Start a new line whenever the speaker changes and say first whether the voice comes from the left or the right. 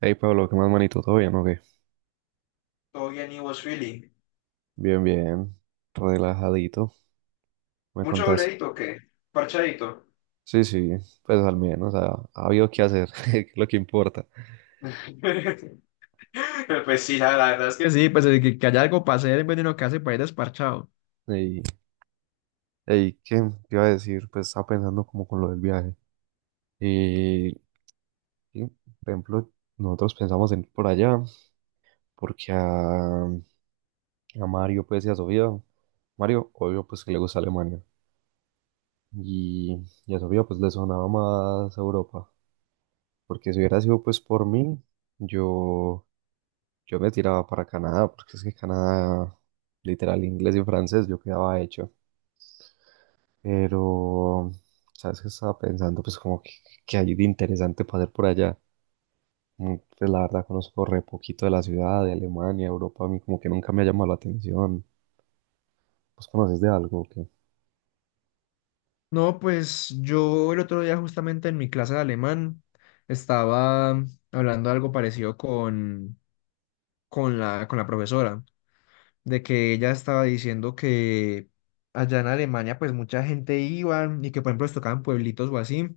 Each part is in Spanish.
right: Hey Pablo, ¿qué más manito? ¿Todo bien o qué?
left: Todo bien, y vos, Philly.
right: Bien, bien, relajadito, ¿me
left: Mucho
right: contás?
left: dobledito, o ¿qué? Parchadito.
right: Sí, sí, pues al menos ha habido que hacer, que es lo que importa.
left: Pues sí, la verdad es que sí, pues que haya algo para hacer en vez de uno que hace para ir desparchado.
right: Y, hey, ¿qué te iba a decir? Pues estaba pensando como con lo del viaje. Y, por ejemplo, nosotros pensamos en ir por allá, porque a Mario, pues, y a Sofía, Mario, obvio, pues, que le gusta Alemania. Y, y a Sofía, pues, le sonaba más Europa, porque si hubiera sido, pues, por mí, yo... Yo me tiraba para Canadá, porque es que Canadá, literal, inglés y francés, yo quedaba hecho. Pero, ¿sabes qué estaba pensando? Pues como que hay de interesante para hacer por allá. Mm, pues la verdad conozco re poquito de la ciudad, de Alemania, Europa, a mí como que nunca me ha llamado la atención. ¿Vos conoces de algo o qué?
left: No, pues yo el otro día justamente en mi clase de alemán estaba hablando algo parecido con con la profesora, de que ella estaba diciendo que allá en Alemania pues mucha gente iba y que por ejemplo les tocaban pueblitos o así.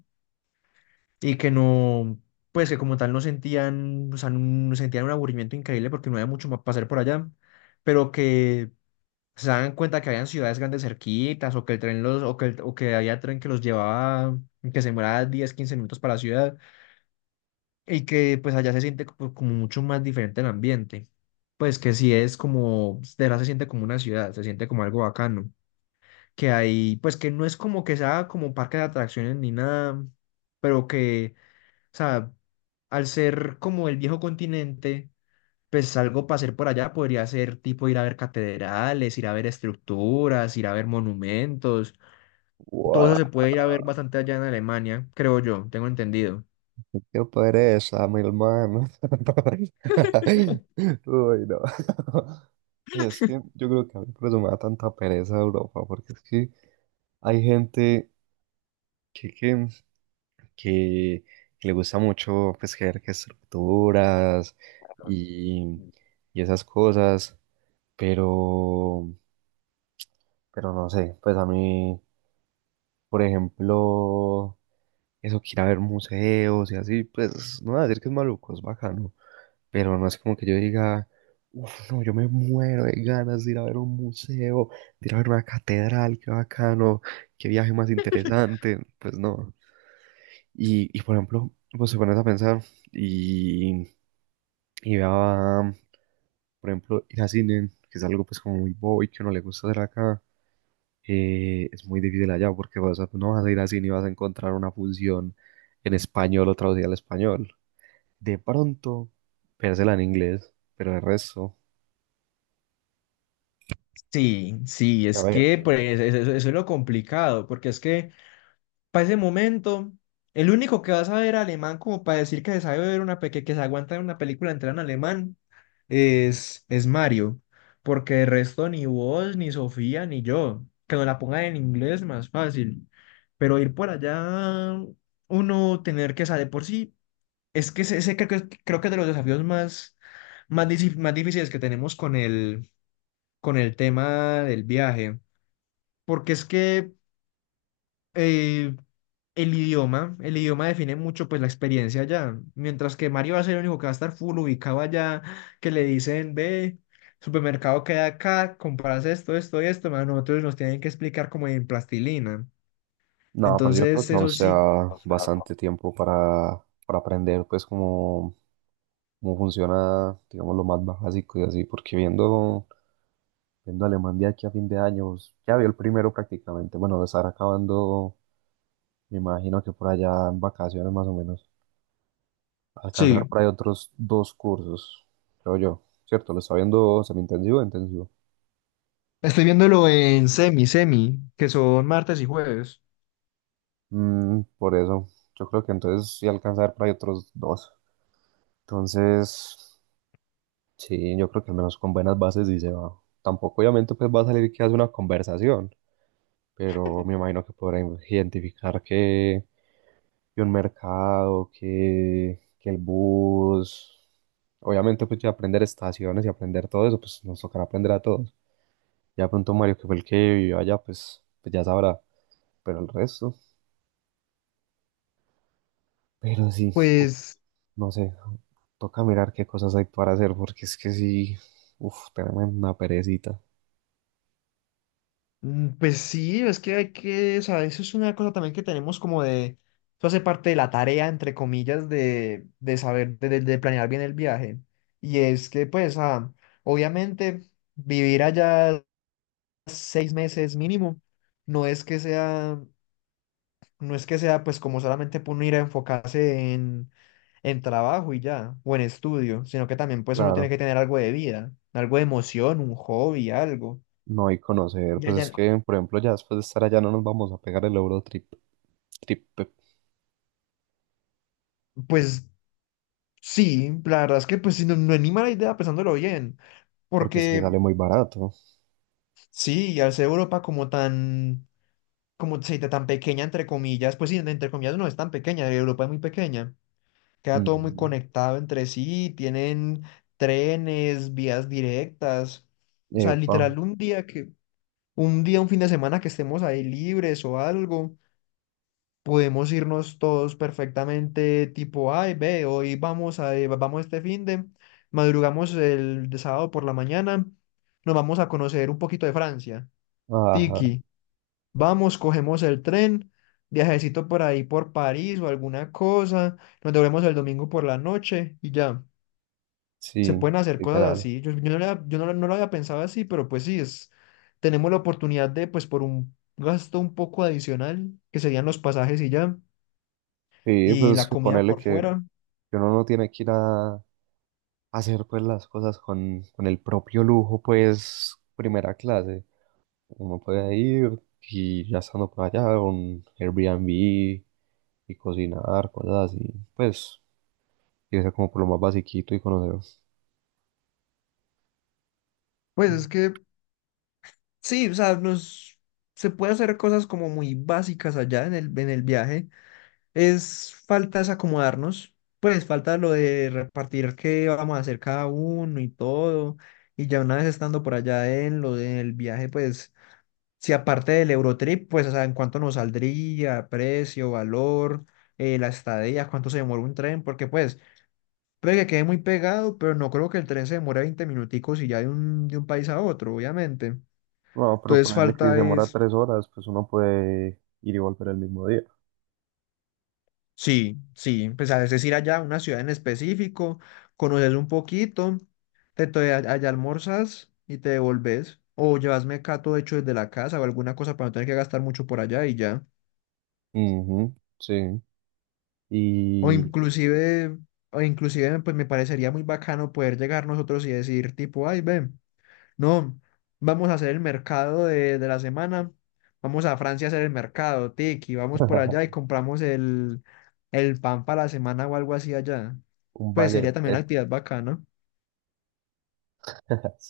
left: Y que no, pues que como tal no sentían, o sea, no sentían un aburrimiento increíble porque no había mucho más para hacer por allá, pero que se daban cuenta que habían ciudades grandes cerquitas o que había tren que los llevaba, que se demoraba 10 15 minutos para la ciudad y que pues allá se siente como mucho más diferente el ambiente. Pues que sí es como, de verdad se siente como una ciudad, se siente como algo bacano. Que hay, pues que no es como que sea como parque de atracciones ni nada, pero que, o sea, al ser como el viejo continente, pues algo para hacer por allá podría ser tipo ir a ver catedrales, ir a ver estructuras, ir a ver monumentos. Todo eso
right: ¡Guau!
left: se puede ir a ver bastante allá en Alemania, creo yo, tengo entendido.
right: ¡Qué pereza, mi hermano! Uy, no. Pues es que yo creo que a mí por eso me da tanta pereza Europa, porque es que hay gente que, que, que le gusta mucho pues crear que estructuras y, y esas cosas, pero, pero no sé, pues a mí, por ejemplo, eso que ir a ver museos y así, pues no voy a decir que es maluco, es bacano, pero no es como que yo diga, uff, no, yo me muero de ganas de ir a ver un museo, de ir a ver una catedral, qué bacano, qué viaje más interesante, pues no. Por ejemplo, pues se pones a pensar y, y vea, por ejemplo, ir a cine, que es algo pues como muy bobo y que no le gusta hacer acá, es muy difícil allá porque vas a, no vas a ir a cine y vas a encontrar una función en español o traducida al español. De pronto, véasela en inglés, pero el resto,
left: Sí, sí,
right: a
left: es
right: ver,
left: que pues, eso es lo complicado, porque es que para ese momento, el único que va a saber alemán como para decir que se sabe ver una que se aguanta ver una película entera en alemán es Mario, porque de resto ni vos, ni Sofía, ni yo, que nos la pongan en inglés más fácil, pero ir por allá, uno tener que saber por sí, es que ese creo que es de los desafíos más, más difíciles que tenemos con con el tema del viaje, porque es que eh, el idioma define mucho pues la experiencia allá, mientras que Mario va a ser el único que va a estar full ubicado allá, que le dicen, ve, supermercado queda acá, compras esto, esto y esto, más nosotros nos tienen que explicar como en plastilina.
right: no, pero yo creo
left: Entonces,
right: que aún
left: eso sí.
right: sea bastante tiempo para aprender pues como cómo funciona, digamos, lo más básico y así, porque viendo Alemán de aquí a fin de año, pues, ya vio el primero prácticamente. Bueno, lo estará acabando, me imagino que por allá en vacaciones más o menos. Alcanzar
left: Sí,
right: por ahí otros dos cursos, creo yo. Cierto, lo está viendo semi-intensivo e intensivo.
left: estoy viéndolo en semi, que son martes y jueves.
right: Mm, por eso, yo creo que entonces sí alcanzar por ahí otros dos. Entonces, sí, yo creo que al menos con buenas bases sí se va. Tampoco obviamente pues va a salir que hace una conversación, pero me imagino que podrá identificar que un mercado, que el bus. Obviamente, pues ya aprender estaciones y aprender todo eso, pues nos tocará aprender a todos. Ya pronto Mario, que fue el que vivió allá, pues ya sabrá, pero el resto, pero sí, uf,
left: Pues,
right: no sé, toca mirar qué cosas hay para hacer, porque es que sí, uff, tenemos una perecita.
left: mm, pues sí, es que hay que, o sea, eso es una cosa también que tenemos como de, eso hace parte de la tarea, entre comillas, de saber, de planear bien el viaje. Y es que, pues, ah, obviamente, vivir allá 6 meses mínimo, no es que sea, no es que sea, pues, como solamente por uno ir a enfocarse en trabajo y ya, o en estudio, sino que también, pues, uno tiene
right: Claro,
left: que tener algo de vida, algo de emoción, un hobby, algo.
right: no hay conocer,
left: Ya,
right: pues es
left: ya,
right: que, por ejemplo, ya después de estar allá no nos vamos a pegar el Eurotrip, trip,
left: pues sí, la verdad es que pues sí, no, no anima la idea pensándolo bien,
right: porque es que
left: porque
right: sale muy barato.
left: sí, al ser Europa como tan, como se dice, tan pequeña entre comillas, pues sí, entre comillas no es tan pequeña, Europa es muy pequeña, queda todo muy
right: Mm,
left: conectado entre sí, tienen trenes, vías directas, o sea,
right: epa,
left: literal un día, un fin de semana que estemos ahí libres o algo, podemos irnos todos perfectamente, tipo, ay, ve, vamos madrugamos el de sábado por la mañana, nos vamos a conocer un poquito de Francia.
right: ajá,
left: Tiki, vamos, cogemos el tren, viajecito por ahí por París o alguna cosa, nos devolvemos el domingo por la noche y ya. Se
right: sí,
left: pueden hacer cosas
right: literal.
left: así. Yo no lo había pensado así, pero pues sí, es, tenemos la oportunidad de, pues por un gasto un poco adicional, que serían los pasajes y ya
right: Sí,
left: y
right: pues es
left: la
right: que
left: comida por fuera.
right: que uno no tiene que ir a hacer pues las cosas con el propio lujo, pues primera clase. Uno puede ir y ya estando por allá, un Airbnb y cocinar, cosas así. Pues irse como por lo más basiquito y conocer.
left: Pues es que sí, o sea, nos, se puede hacer cosas como muy básicas allá en en el viaje. Es falta es acomodarnos, pues falta lo de repartir qué vamos a hacer cada uno y todo. Y ya una vez estando por allá en lo del viaje, pues si aparte del Eurotrip, pues o sea, en cuánto nos saldría, precio, valor, la estadía, cuánto se demora un tren, porque pues... Puede que quede muy pegado, pero no creo que el tren se demore 20 minuticos y ya de un país a otro, obviamente.
right: No, pero
left: Entonces
right: ponerle que se
left: falta
right: demora
left: es,
right: 3 horas, pues uno puede ir y volver el mismo día.
left: sí, sí, pues a veces ir allá a una ciudad en específico, conoces un poquito, allá almorzas y te devolves, o llevas mecato hecho desde la casa o alguna cosa para no tener que gastar mucho por allá y ya.
right: Ujú, sí.
left: O
right: Y
left: inclusive, o inclusive, pues me parecería muy bacano poder llegar nosotros y decir tipo, ay, ven. No, vamos a hacer el mercado de la semana. Vamos a Francia a hacer el mercado, Tiki. Vamos por allá y compramos el pan para la semana o algo así allá.
right: un
left: Pues sería también una
right: baguette
left: actividad bacana.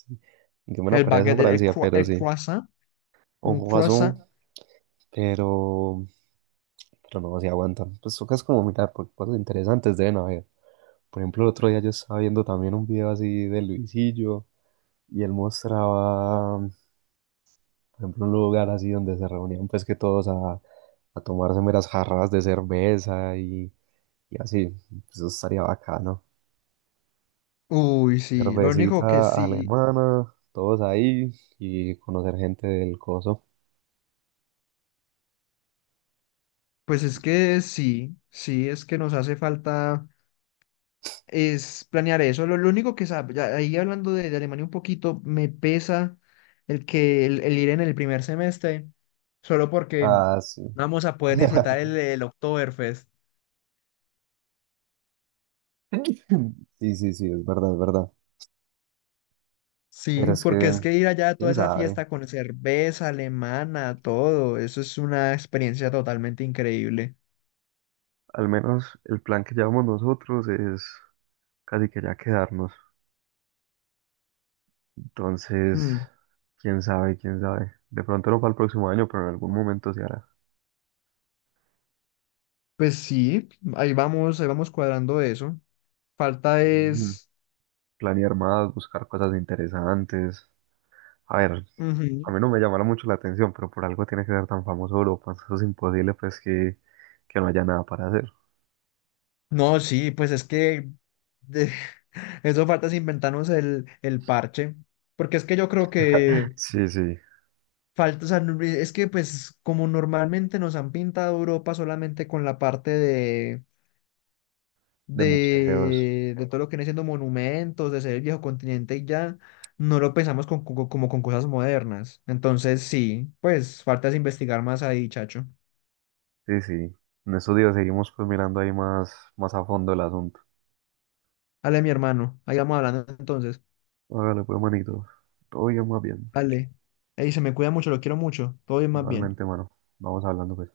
right: yo me lo
left: El
right: parece a
left: baguette,
right: Francia, pero
left: el
right: sí.
left: croissant,
right: Un
left: un
right: jugazo,
left: croissant.
right: pero, pero no se aguantan. Pues tocas como mirar, porque cosas interesantes deben haber. Por ejemplo, el otro día yo estaba viendo también un video así de Luisillo y él mostraba, por ejemplo, un lugar así donde se reunían pues que todos a tomarse meras jarras de cerveza y así. Pues, eso estaría bacano.
left: Uy, sí. Lo único que
right: Cervecita
left: sí,
right: alemana, todos ahí y conocer gente del coso.
left: pues es que sí, sí, es que nos hace falta, es planear eso. Lo único que sabe, ya ahí hablando de Alemania un poquito, me pesa el que el ir en el primer semestre, solo porque no
right: Ah, sí.
left: vamos a poder disfrutar el Oktoberfest.
right: Sí, sí, sí, es verdad, es verdad. Pero
left: Sí,
right: es
left: porque es
right: que,
left: que ir allá a toda
right: quién
left: esa
right: sabe.
left: fiesta con cerveza alemana, todo, eso es una experiencia totalmente increíble.
right: Al menos el plan que llevamos nosotros es casi que ya quedarnos. Entonces,
left: Mm,
right: quién sabe, quién sabe. De pronto no para el próximo año, pero en algún momento se hará.
left: pues sí, ahí vamos cuadrando eso. Falta
right: Mm,
left: es...
right: planear más, buscar cosas interesantes. A ver,
left: Ujú.
right: a mí no me llamará mucho la atención, pero por algo tiene que ser tan famoso Europa. Eso es imposible, pues, que no haya nada para hacer.
left: No, sí, pues es que de- eso falta es inventarnos el parche, porque es que yo creo que
right: Sí, sí,
left: falta, o sea, no- es que pues como normalmente nos han pintado Europa solamente con la parte
right: de museos.
left: de todo lo que viene siendo monumentos, de ser el viejo continente y ya, no lo pensamos como con cosas modernas. Entonces sí, pues falta es investigar más ahí, chacho.
right: Sí, sí. En estos días seguimos pues mirando ahí más, más a fondo el asunto.
left: Ale, mi hermano, ahí vamos hablando entonces.
right: Hágale pues, manito. Todo bien, más bien.
left: Ale, ahí se me cuida mucho, lo quiero mucho, todo bien más bien.
right: Igualmente, mano. Vamos hablando, pues.